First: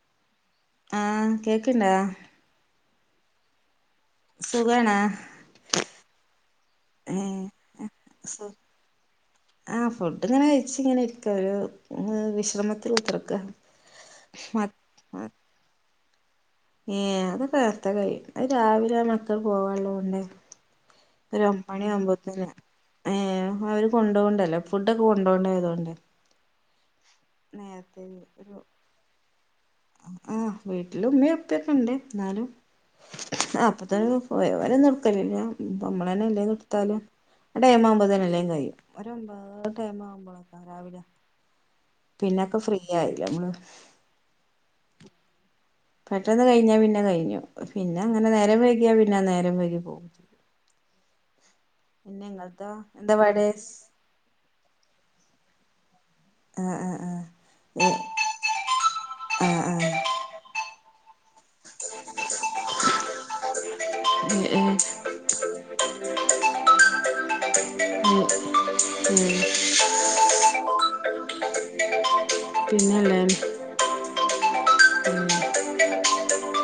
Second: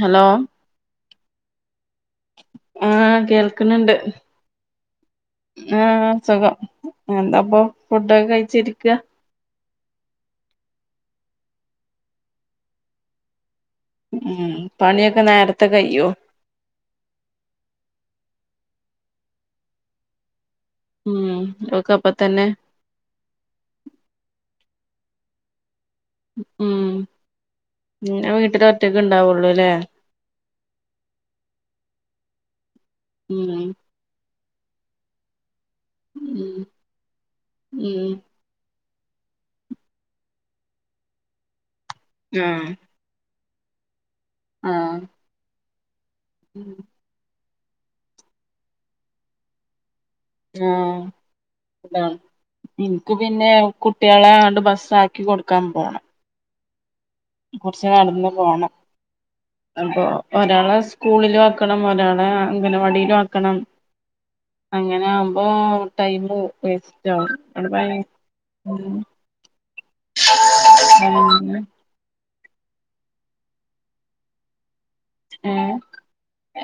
Hello ആഹ് കേക്ക്ണ്ടാ ആഹ് കേൾക്ണ് ണ്ട് സുഖണാ ആഹ് സുഖം എന്താപ്പൊ ഫുഡൊക്കെ സു കയ്ച്ചിരിക്കാ ആഹ് ഫുഡ്ങ്ങനെ കയ്ച്ച്ങ്ങനെരിക്കാ ഒരു വിശ്രമത്ത്ല് കുത്ത്റ്ക്കാ ഉം പണ്യോക്കെ നേരത്തെ കയ്യോ ഏ അതൊക്കെ നേരതേ കയും അഹ് രാവിലെ ആ മക്കള് പോവാള്ളൊണ്ട് ഉം ഒരു ഒമ്പ മണി ഒക്കെ അപ്പ തന്നെ ആകുമ്പോത്തന്നെ ഏ അവര് കൊണ്ട പോവണ്ടല്ലോ ഫുഡ് ഒക്കെ കൊണ്ടോണയതുകൊണ്ട് ഉം ഒരു നീയാവീട്ടില് ഒറ്റക്ക് ഉണ്ടാവുള്ളൂ അല്ലേ ആഹ് വീട്ടില് ഉമ്മയും ഉപ്പയൊക്കെ ഉണ്ട് എന്നാലും ഉം അപ്പത്ത പോയ പോല നടുക്കലില്ല നമ്മള തന്നെ എല്ലാ ഉം എടുത്താലും ഇവിട ഒൻപത്മാമ്പ ഉം തന്നെ എല്ലാം കഴിയും ഒരു ഒമ്പത് ഒമ്പതര ടൈം ആവുമ്പോളൊക്കെ രാവിലെ പിന്നൊക്കെ ഫ്രീ ആയില്ല നമ്മള് ആഹ പെട്ടെന്ന് കഴിഞ്ഞാ പിന്നെ കഴിഞ്ഞു പിന്നെ അങ്ങനെ നേരം വയ്‌കിയാ പിന്നെ നേരം വൈകി പോക ആഹ ഇങ്ങൾതോ എന്താ എനിക്ക് പാട് പിന്നെ കുട്ടികളാണ്ട് ബസാക്കി കീ കൊടുക്കാൻ പോണം ആഹ ആ കുറച്ച് നടന്ന് പോണം ഏഹ് ആഹ് ആഹ് അപ്പൊ ഒരാള സ്കൂളിലും ആക്കണം ഒരാളെ അങ്കനവാടിയിലും ആക്കണം ഉം ഉം അങ്ങനെ ആകുമ്പോ ടൈം പോകും വേസ്റ്റ് ആകും അവിടെ ഉം ഉം ആ പിന്നെല്ലേ ആ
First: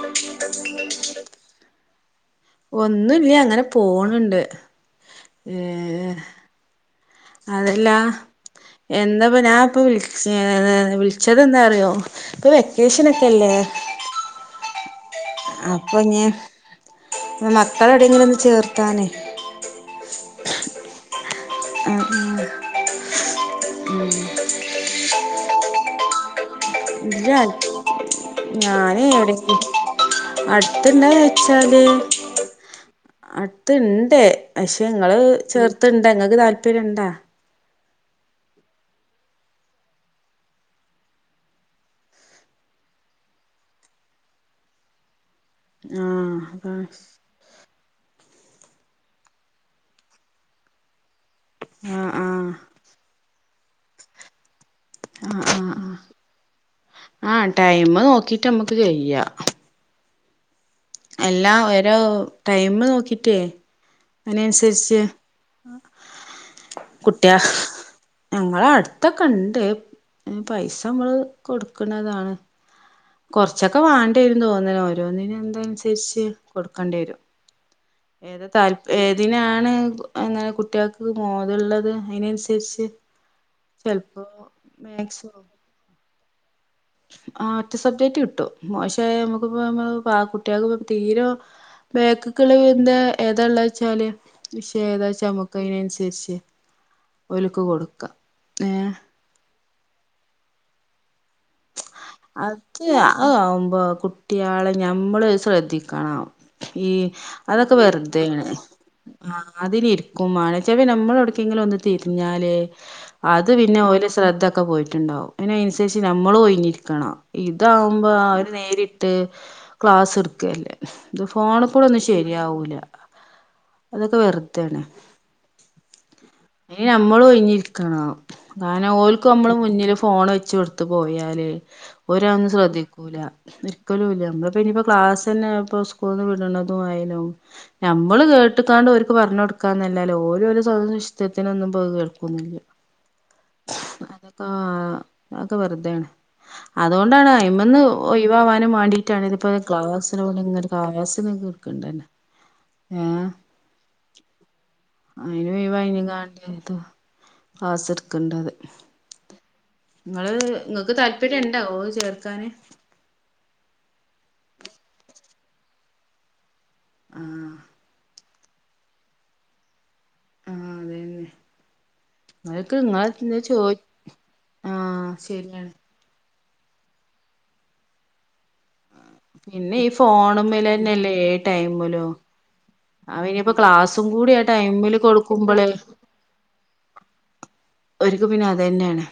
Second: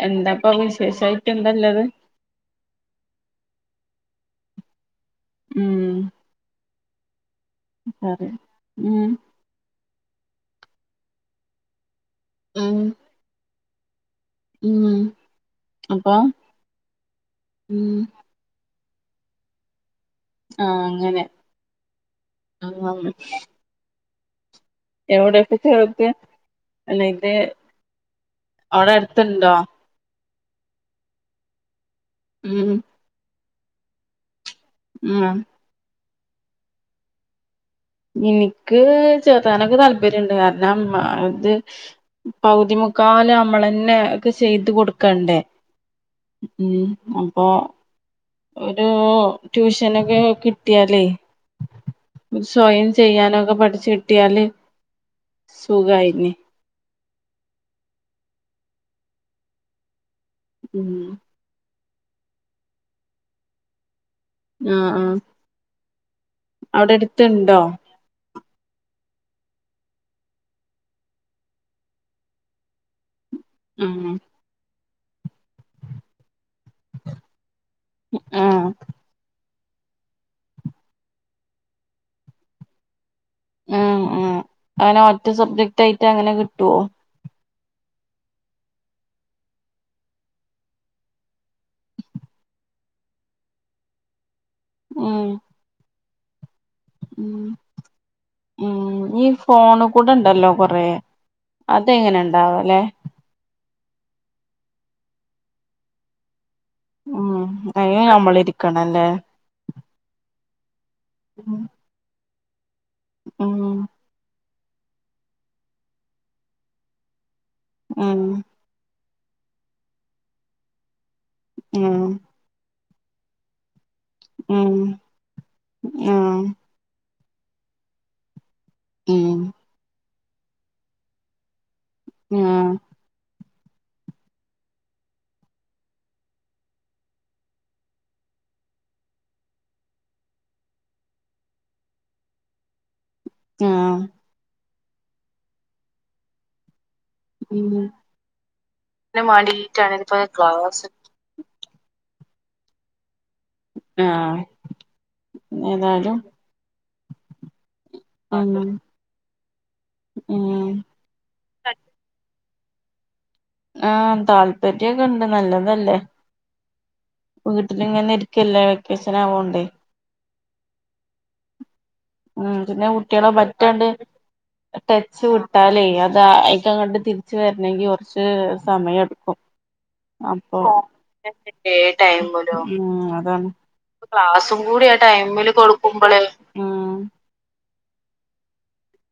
എന്താപ്പൊ വിശേഷായിട്ട് എന്തല്ലത് ഒന്നൂല്ല്യ അങ്ങനെ പോണണ്ട് ഉം ഏർ അതല്ല പറ ഉം എന്താപ്പ ഞാൻ ഇപ്പൊ വിളിച്ചത് വിളിച്ചത് എന്താന്നറിയോ ഇപ്പൊ ഉം വെക്കേഷൻ ഒക്കെല്ലേ ഉം അപ്പൊ ഇങ്ങ ഉം മക്കളെടെയെങ്കിലും ഒന്ന് ചേർത്താനേ ആഹ അങ്ങനെ ഉ ആ ഉം എവിടെ ടീച്ചറെ ഒരുത്തിയെ ഇല്ല അവിടെ ഞാനേ അടുത്തുണ്ടോ എടക്ക് അടുത്തുണ്ടാന്ന് വച്ചാല് ഉം ഉണ്ട് പക്ഷെ നിങ്ങള് ഉം ചേർത്തണ്ട് നിങ്ങക്ക് താല്പര്യം ഉണ്ടാ എനിക്ക് ചേർത്താനൊക്കെ താല്പര്യമുണ്ട് കാരണം ഇത് പകുതി മുക്കാലും നമ്മള് തന്നെ ഒക്കെ ചെയ്ത് കൊടുക്കണ്ടേ ആഹ് ഉം അതാണ് അപ്പൊ ഒരു ട്യൂഷനൊക്കെ കിട്ടിയാലേ ആഹ് ആഹ് സ്വയം ചെയ്യാനൊക്കെ പഠിച്ചു കിട്ടിയാല് ആഹ് ആഹ് ആഹ് സുഖായിന് ആഹ് ടൈമ് നോക്കിട്ട് നമ്മക്ക് ചെയ്യാം ഉം എല്ലാം ഓരോ ടൈമ് നോക്കീട്ടേ അതിന് ആഹ് അനുസരിച്ച് ആഹ് അവിടെ കുട്ടിയാ അടുത്തുണ്ടോ ഞങ്ങളെ അടുത്തൊക്കെ ഉണ്ട് പൈസ നമ്മള് കൊടുക്കണതാണ് കൊറച്ചൊക്കെ വാണ്ടി വരൂന്നു തോന്നണ് ഓരോന്നിനും തിരിച്ച് കൊടുക്കേണ്ടി വരും ഏതാ താ ആഹ് ഏതിനാ ണ് അങ്ങനെ കുട്ടികൾക്ക് ബോധമുള്ളത് അതിനനുസരിച്ച് ഉം ചിലപ്പോ ഉം അങ്ങനെ ഒറ്റ മാക്സോ സബ്ജക്ട് ആയിട്ട് അങ്ങനെ കിട്ടുവോ ആ ഒറ്റ സബ്ജക്റ്റ് കിട്ടും മോശമായാൽ നമുക്കിപ്പ നമ്മ ആ കുട്ടികൾക്ക് തീരെ ബാക്കിക്കുള്ളത് എന്താ ഏതാ ഉള്ളതെന്ന് വെച്ചാല് വിഷയം ഏതാ ഉം വെച്ചാ നമുക്ക് അതിന് അനുസരിച്ച് ഉം ഉം ഏഹ് ഈ ഫോണിൽ കൂടെ ഇണ്ടല്ലോ കൊറേ അതെങ്ങനെ ഉണ്ടാവല്ലേ അത് ആ ആവുമ്പൊ കുട്ടികളെ ഞമ്മള് ശ്രദ്ധിക്കണം ഈ ഉം അതൊക്കെ അയിന് വെറുതാണ് നമ്മളിരിക്കണല്ലേ ആ അതിലിരിക്കും ആ ന്ന് നമ്മള് ഉം എവിടക്കെങ്കിലും ഒന്ന് തിരിഞ്ഞാല് അത് പിന്നെ ഉം ഓല് ശ്രദ്ധ ഒക്കെ പോയിട്ടുണ്ടാവും അതിനനുസരിച്ച് നമ്മളും ഒഴിഞ്ഞിരിക്കണം ഇതാവുമ്പോ ഉം അവര് നേരി ക്ലാസ്സ് എടുക്കുകല്ലേ ഇത് ഫോണിൽ കൂടെ ഉം ഒന്നും ശരിയാവൂല്ല അതൊക്കെ വെറുതാണ് ആഹ് ഇനി നമ്മള് ഒഴിഞ്ഞി ഇരിക്കണം കാരണം ഓൽക്ക് ഉം നമ്മള് മുന്നില് ഫോണ് വെച്ച് കൊടുത്തു പോയാല് ഒരൊന്നും ആഹ് ശ്രദ്ധിക്കൂല ഒരിക്കലും ഇല്ല നമ്മളപ്പോ ഇനിയിപ്പോ ക്ലാസന്നെ ഇപ്പ സ്കൂള്ന്ന് വിടണതുയാലും നമ്മള് കേ എട്ട്ത്താണ്ട് അവരിക്ക് പറഞ്ഞു കൊടുക്കാന്നല്ലല്ലേ ഓല് സൊ സത്യത്തിനൊന്നുംപ്പ കേൾക്കോന്നില്ല ആഹ് അതൊക്കെ ആഹ് അത് വെറുതേണ് അതൊണ്ടാണ് ഉം അയ്മ്മേന്ന് ഒയിവാവാനും അതിന് വേണ്ടിയിട്ടാണ് ഇതിപ്പോ വേണ്ടിട്ടാണ് ഗ്ലാസ്സ് ഇപ്പോ ക്ലാസ് [unintelligible] ക്ക് ണ്ടേനു ഏഹ് ആഹ് അതിനു ഒയ് ഏതായാലും ഉം [unintelligible] നിങ്ങള് ഉം നിങ്ങക്ക് താല്പര്യണ്ടോ ഓഹ് ചേർക്കാന് ആഹ് താല്പര്യൊക്കെണ്ട് നല്ലതല്ലേ ആഹ് വീട്ടിലിങ്ങനെ ക്കില്ലാ വെക്കേഷനാവൊണ്ടേ ആഹ് അതെന്നെ ഉം പിന്നെ കുട്ടിയള് ചോയ് പറ്റാണ്ട് ആഹ് ടച്ച് ശരിയാണ് വിട്ടാലേ അത് [unintelligible] തിരിച്ച് വരണെങ്കി കുറച്ച് സമയെടുക്കും പിന്നെ ഈ അപ്പൊ ഫോണുമ്മലന്നെല്ലേ ഏ ടൈമിലും ടൈമ [unintelligible] ഉം ആ അതാണ് ഇനിയിപ്പോ ക്ലാസ്സും കൂടി ആ ക്ലാസ്സും കൂടി ടൈമില് ആണ് ടൈമില് കൊടുക്കുമ്പോള് കൊടുക്കുമ്പോളേ ഒര്ക്ക് പിന്നെ അതന്നാണ്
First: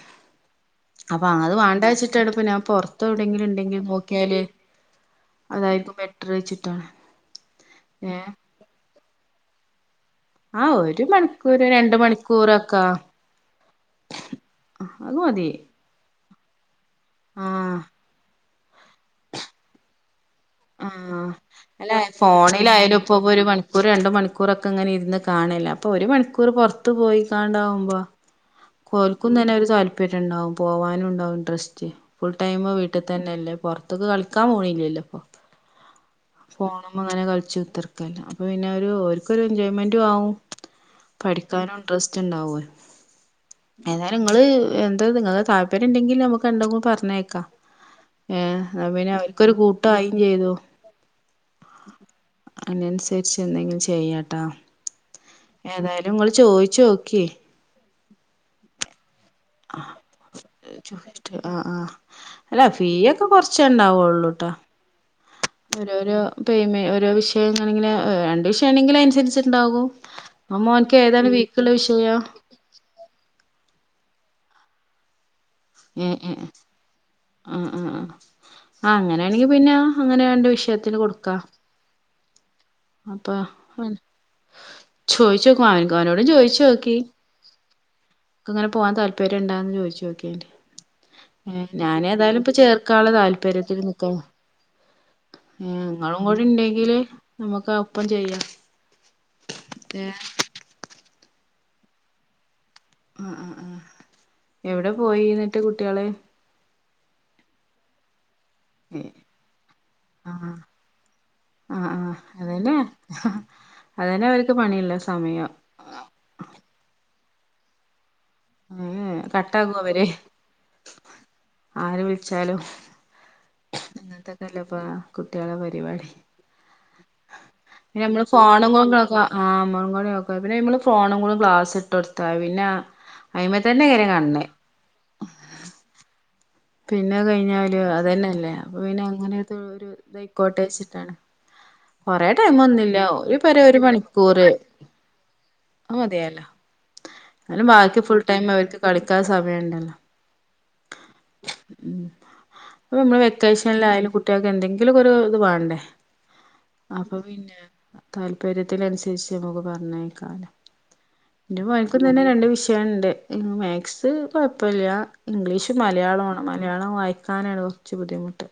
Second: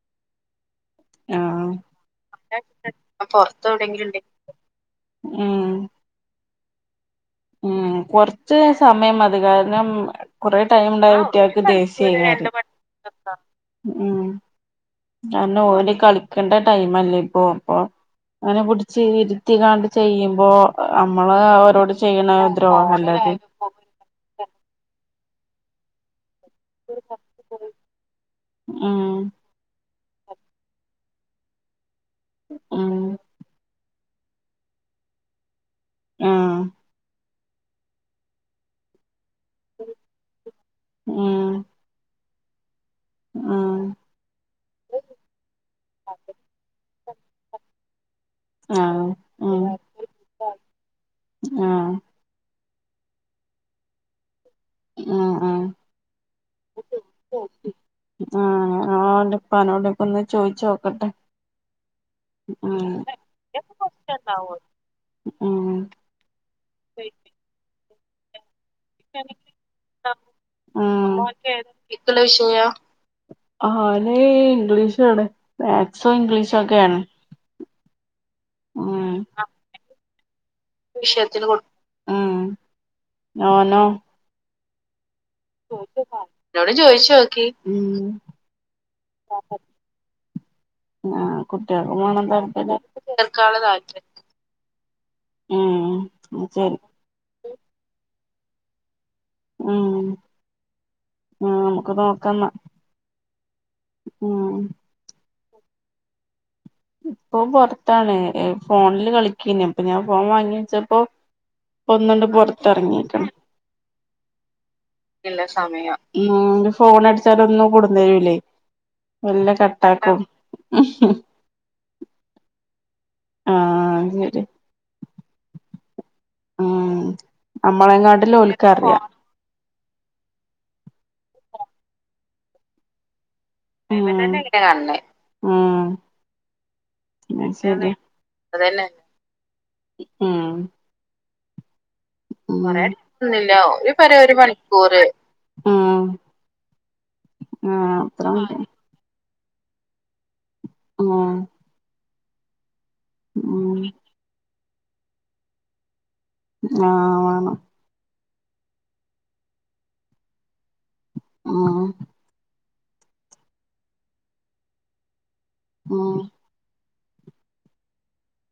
അപ്പൊ അത് ആഹ് വാണ്ടാച്ചിട്ടാണ് ഇപ്പ ഞാൻ പൊറത്ത് എവിടെങ്കിലും പൊറത്ത് ഇണ്ടെങ്കില് എവിടെയെങ്കിലും ഉണ്ടെ നോക്കിയാല് ഉം അതായിരിക്കും ബെറ്റർ വെച്ചിട്ടാണ് ഉം ഏഹ് കൊറച്ച് സമയം അത് കാരണം കൊറെ ആഹ് ടൈം ഒരു ഉണ്ടായ കുട്ടി മണിക്കൂർ കൾക്ക് രണ്ട് ദേഷ്യം മണിക്കൂറൊക്കാ ഉം അത് മതി എന്നെ ഓന്റെ കളി ക്കണ്ട ടൈമല്ലേ ഇപ്പൊ അപ്പൊ ആഹ് അങ്ങനെ പിടിച്ച് ഇരുത്തികാണ്ട് ചെയ്യും ആഹ് നമ്മള് അവരോട് അല്ല ചെയ്യണ ഫോണിലായാലും ദ്രോഹല്ലേ ഇപ്പോ അത് ഒരു മണിക്കൂർ രണ്ടു മണിക്കൂർൊക്കെ ഇങ്ങനെ ഇന്ന് കാണല അപ്പൊ ഒരു മണിക്കൂർ പുൊറത്ത്ു പോയിക്കാണ്ടാവുമ്പോ ഉം കോൽക്കന്ന് തന്നെ ഒരു താല്പര്യം ഉണ്ടാവും പോവാനുംണ്ടാവും ഇൻട്രസ്റ്റ് ഫുൾ ടൈമ ഉം വീട്ടിൽ തന്നെല്ലേ പുൊറത്തേക്ക് കളിക്കാൻ പോണല്ലല്ലോ ഇപ്പൊ ആഹ് പോോണ അങ്ങനെ കളിച്ചു [unintelligible] ഉത്തർക്കല്ല അപ്പൊ പിന്നെ ക്ക എൻജോയ്മെന്റ ആവുംും പഠിക്കാനും ഇൻട്രസ്റ്റ് ഉണ്ടാവ [unintelligible] ആഹ ഏതാ നിങ്ങള് എന്താ നിങ്ങ താല്പര്യം ഉണ്ടെങ്കിലിൽ നമുക്ക് എണ്ടെങ്കിലും പറഞ്ഞേക്കാം ഏ അ ആഹ് പിന്നെ അവർക്കൊരു കൂട്ടായയും ചെയ്തു ആഹ അതിനനുസരിച്ച് എന്തെങ്കിലും ചെയ്യട്ടോ ഉം ഉം ഏതായാലും നിങ്ങള്ൾ ചോയിിച്ചു നോക്കി ആഹപ്പനോടൊക്ക ഒന്ന് ചോയിിച്ച നോക്കട്ടെ ആ ആ അല്ല ഫീ ഒക്കെ കൊറച്ച ഉണ്ടാവള്ളൂ ട്ടാ ഉം ഓരോരോ പ്മ ഓരോ വിഷയം ങ്ങ ഇങ്ങനെ രഷ [unintelligible] പക്ഷേണെങ്കില അനുസരിച്ചുണ്ടാാവും അ മോനക്ക് ഉം. ഏതാണ് വീക്കള്ള വിഷയാ ആനെ ഇംഗ്ലീഷ് ആണ ഏ ഏഏ ആആആ ഉം അങ്ങനെയാണെങ്കി പിന്നെ അങ്ങനെയണ്ട് വിഷം വിഷയത്തിന് കൊ ഉം അപ്പൊ ഓനോ ചോദിച്ചുനോക്ക് മാനൂ കാക്കാനോട് ചോദിച്ചു എന്നോട് നോക്കി ചോയിച്ചു നോക്കി ഉം ഇങ്ങനെ പോവാൻ താല്പര്യം ഉണ്ടാന്ന് ചോിച്ചു നോക്കിയണ്ട് ആഹ് ഞാന കുട്ടികൾക്കും വേണം ഏതായാലും ഇപ്പൊ താല്പര്യം ചേർക്കാനുള്ള ചേർക്കാനുള്ള താല്പര്യത്തി താല്പര്യം നിക്കാണ് ഉം നിങ്ങളും കൂടെ അത് ശരി ഇണ്ടെങ്കില് നമുക്ക് ഒപ്പം ചെയ്യാം ആ നമുക്ക് ഒപ്പം നോക്കന്നാ അ അ അ എവിടെ പോയി എന്നിട്ട് കുട്ടികള് ഇപ്പൊ പുൊറത്താണ് ഫോണില് കളിക്കന്നെ അപ്പൊ ഞാൻ പോവാാൻ ആ വാങ്ങി വച്ചപ്പോ ആ ആ ഒന്നുണ്ട് അതന്നെ പുറത്തിറങ്ങിക്കണ് അതന്നെ അവര് ഇല്ല സമയം ഉ ഫോൺഅടിച്ചാലെന്നും കൊടുന്നു തരൂല്ലേ മ്.. കട്ടാക്കുഅവര് ആര് വിളിച്ചാലും ആഹ് ശരി ഇന്നത്തെക്കല്ല ഇപ്പ കുട്ടികളെ പരിപാടി ഉം പി നമ്മള് നമ്മളെങ്ങാട്ടിലും ഫോണും ഓൽക്കറിയാ കൂക്ക ആ പിന്നെ നമ്മള് ഫോണും കൂടി ഗ്ലാസ് ഇട്ട കൊടുത്ത പിന്നെ ഉം അയി്മത്തന്നെക്കാരം കണ്ണ് ഉം പിന്നെ അത് കഴിഞ്ഞല് ശരിയാ അത തന്നെയല്ലേ അപ്പൊ അതന്നെ പിന്നെ അങ്ങനെ ഒരു ഉം ഇതയിക്കോട്ടെച്ചിട്ടാണ് കൊറേ കൊറേ ടൈമന്നുല്ല ടൈമൊന്നുല്ല ഒരുപറയ് ഒരു പെര ഒരു മണിക്കൂറ് മണിക്കൂറ് ഉം അതുമതിഅല്ലോ എന്നാലും ആഹ് ബാക്കി ഫുൾ അത്ര ടൈം മതി അവർക്ക് കളിക്കാ സ സമയമുണ്ടല്ലോ ആ അപ്പൊ നമ്മള് വെക്കേഷനൽ ആയാലും കുട്ടികൾക്ക് എന്തെങ്കിലുംക്ക ഇത് വേണ്ടേ ആ വേണം താല്പര്യത്തി അനുസരിച്ച് നമുക്ക് പറഞ്ഞേയക്കാലോ എന്റെ ഉം മോൻക്ക് തന്നെ രണ്ടു വിഷയം ണ്ട് മാക്സ് കുഴപ്പമില്ല ഇംഗ്ലീഷ് ഉം മലയാളം മലയാളം വായിക്കാനാണ് കൊറച്ച് ബുദ്ധിമുട്ട്.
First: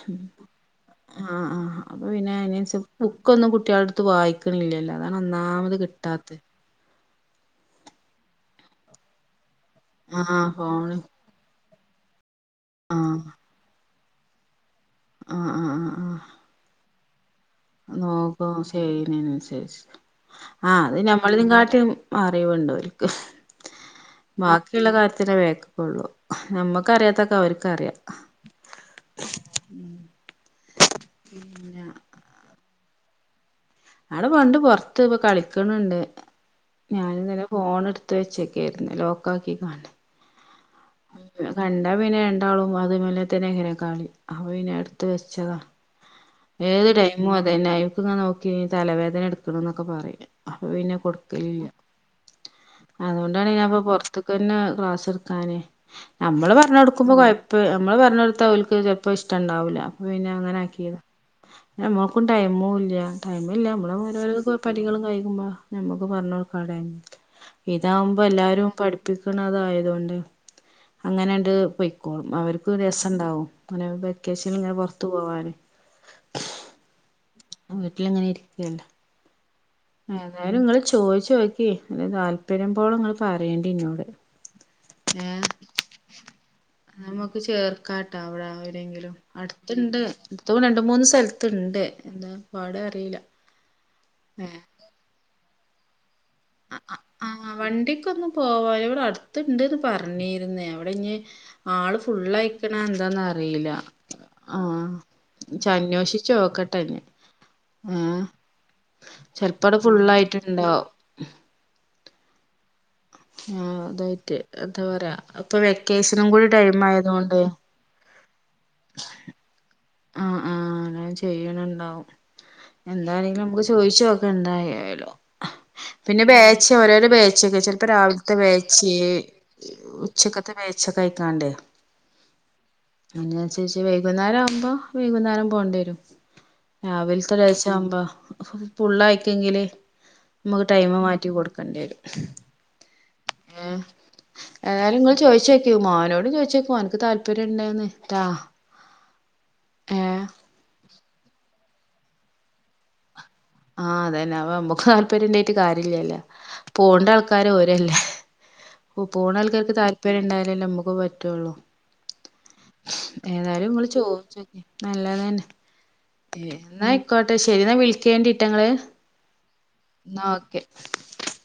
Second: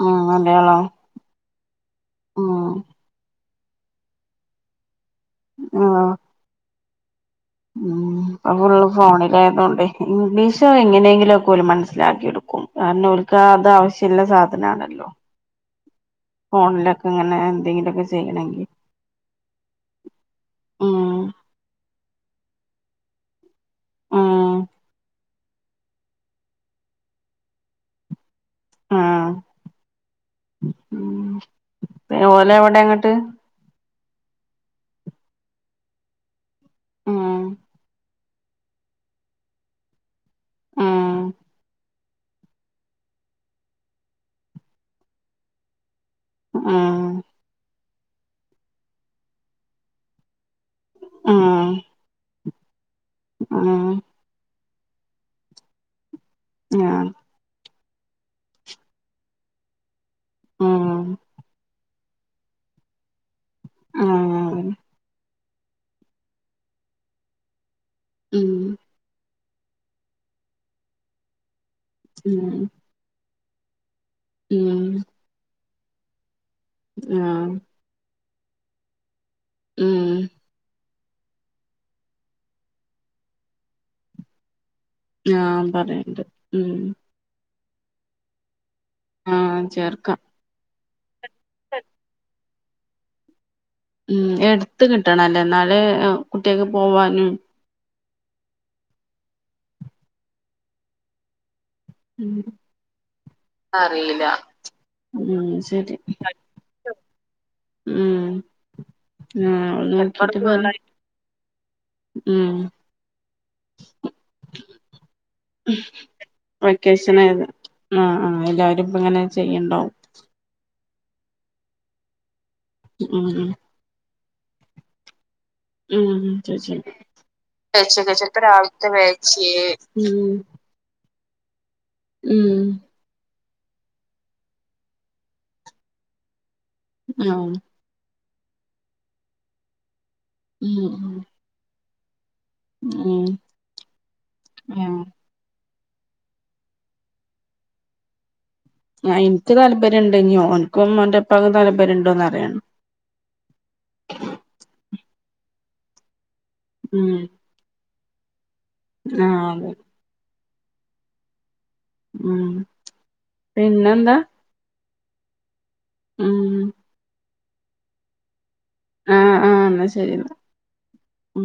ഉം മലയാളം ആ ആ അപ്പോ പിന്നെ ഉം അയിനനുസരിച്ച് ബുക്കൊന്നും കൊട് കുട്ടികളുടുത്ത് വായിക്കണില്ലല്ലോ അതാണ് ഒന്നാമത് കിട്ടാത്തെ. മ് ഇപ്പോ ഫുള്ള് ഫോണിലായതൊണ്ടെ ആഹ് ഇംഗ്ലീഷോ ഫോണ് എങ്ങനെങ്കിലും ഒക്കെ ഓന് മനസ്സി മനസ്സിലാക്കിയെടുക്കും, കാരണം അര്ക്ക് ആ അത് ആവശ്യള്ള സാധനാണ്. ആ ആ ആ ആ അങ്ങനെ നോക്കും ശ്യനനുസരിച്ച് ആ അത് പിന്നെ ഉം ഞമ്മളില് കാട്ടിയും അറിവുണ്ട് ഓര്ക്ക്, ഉം ബാക്കിയുള്ള കാര്യത് [unintelligible] വേക്കക്കൊള്ളു, നമ്മക്ക് അറിയാത്തൊക്കെ അവർക്കറിയാം. ആ പിന്നെ മ് ഓലെ എവിടെങ്ങട് ട്ട് അടെ പണ്ട് പൊറത്ത് ഇപ്പോ കളിക്കണണ്ട് ഉം ഞാനിങ്ങനെ ഫോൺ എടുത്ത് വെച്ചേ ക്കെരുന്ന്, ലോക്കാക്കിക്കാണല്ലേ. ഉം കണ്ടാ പിന്നെ രണ്ടാളും അത് മലെ തന്നെ ഇങ്ങന കളി അപ്പോ പിന്നെ എടുത്ത് വെച്ചതാ. ഉം ഏത് ഉം ടൈമും അത് തന്നെ ആയി ഇത് ഇങ്ങനെ നോക്കി തലവേദന എടുക്കണ്ന്നൊക്കെ പറയും, അപ്പോ പിന്നെ ഉം കൊടുക്കലില്ല. ആഹ് അതുകൊണ്ടാണ് ഞാൻ ഇപ്പോ ഉം പൊറത്തക്ക് തന്നെ ക്ലാസ് എടുക്കാന് നമ്മള് പറഞ്ഞ് ആഹ് കൊടുക്കുമ്പോ കൊഴപ്പ നമ്മള് പറഞ്ഞൊടുത്ത ഓൽക്ക് ചെലപ്പോ ഇഷ്ടണ്ടാവുല്ല, അപ്പ പിന്നെ അങ്ങനെ ഉം ആക്കിയതാ. ഉം നമ്മക്കും ടൈമും ഇല്ല ടൈമല്ല നമ്മള് ഓരോരോ ഉം പടികളും കഴിക്മ്പോ ഞമ്മക്ക് പറഞ്ഞു കൊടുക്കാൻ ടൈം ഇതാവുമ്പോ എല്ലാരും പഠിപ്പി ത ആയത കൊണ്ട് അങ്ങനെണ്ട് പൊക്കോളും അവർക്ക് രസം ണ്ടാവും അങ്ങനെ വെക്കേഷനിൽ ഇങ്ങനെ പുറത്തു പോവാന് ആഹ് വീട്ടിലിങ്ങനെ ഇരിക്കല്ലേ ഉം ഏതായാലും ഇങ്ങള് ചോയ് ചോക്കി ന്നട്ട് താല്പര്യം പോണെ ഇങ്ങള് പറയണ്ടി ഇന്നോട് ഏ ആഹ് പറയണ്ട് ഉം നമുക്ക് ചേർ കാട്ട അവടെ എവടെങ്കിലും ആഹ് അടുത്ത്ണ്ട് ചേർക്കാം അടുത്ത രണ്ട് മൂന്ന് സ്ഥലത്ത്ണ്ട് എന്താ പാട് അറീല്ല ഉം എട്ത്ത് കിട്ടണല്ലേ എന്നാലെ കുട്ട്യേക്ക് പോവാനും നമുക്ക് പോവാലോ ഇവിടെ അടുത്ത്ണ്ട്ന്ന് പറഞ്ഞിര്ന്ന് അവിടെ ഇഞ്ഞ് ആള് ഉം ഫുള്ളയ്ക്കണോ എന്താന്നറീല്ല അറിയില്ല ആ ഉം ശരി അന്വേഷിച്ചു നോക്കട്ടെ ഞ്ഞ് ആ ഉം ചെൽപ്പടെ ആഹ് നോക്കിട്ട് പറ ഫുള്ളായിട്ട്ണ്ടാവും ഉം ആ അതായിട്ട് എന്താ പറയാ അപ്പൊ വെക്കേഷനും കൂടി ടൈം ആയതോണ്ടെ അല്ല അവരിപ്പ ഇങ്ങനെ ചെയ്യ്ണ്ടാവും ആഹ് ആഹ് അങ്ങനെ ചെയ്യണുണ്ടാവും ഉം എന്താണെങ്കിലും നമുക്ക് ചോയിചോക്ക ന്തായാലും ഉം പിന്നെ ഉം ബേച്ച് ചോയ്ച്ചോ ഓരോരോ ബേച്ചൊക്കെ ചിലപ്പോ വെച്ചൊക്കെ രാവിലത്തെ ചെലപ്പോ രാവിലത്തെ ബേച്ച് വേച്ചേ ഉം ഉച്ചക്കത്തെ ബേച്ചക്കെ ആ ക്കാണ്ടെ ഉം അയ്നാൻസരിച്ച് വൈകുന്നേരം ആവുമ്പോ വൈകുന്നേരം പോണ്ടി വരും രാവിലത്തെ ആഹ് ഒരാഴ്ച്ച ആവുമ്പോ ഫുള്ളായിക്കെങ്കില് നമുക്ക് ഉം ടൈമ് ഉം മാറ്റി കൊടുക്കേണ്ടിരും ഉം ഏ എതായാലും ആഹ് ങ്ങൾ ചോയ്ച്ചോക്കി മോനോട് ചോയ്ച്ചോക്ക് ഓൻക്ക് താല്പര്യം ഉണ്ടോന്ന് ട്ടാ ഞാൻ ഇൻക്ക് താല്പര്യണ്ട് ഏഹ് ഞോൻ ക്കും ഓന്റെ പ്പാക്കും താല്പര്യം ഉണ്ടോന്ന് അറിയണം താല്പര്യണ്ടായിട്ട് കാര്യല്ലല്ലോ പോണ്ട ഉം ആൾക്കാര് ഓരല്ലേ ഓ പോണ ആഹ് അതെ ആൾക്കാർക്ക് താല്പര്യം ഇണ്ടായാലല്ലേ നമ്മക്കും പറ്റുള്ളൂ ഉം ഏതായാലും ങ്ങള് പിന്നെന്താ ചോയ്ച്ചോക്കി നല്ലതന്നെ ഉം ന്നാ അയ്ക്കോട്ടെ ശരി ന്നാ വിളിക്കേണ്ടി ട്ടങ്ങള് ആഹ് ആഹ് ഇന്നാ ശരി ന്നാ ഇന്നാ ഓക്കെ ഉം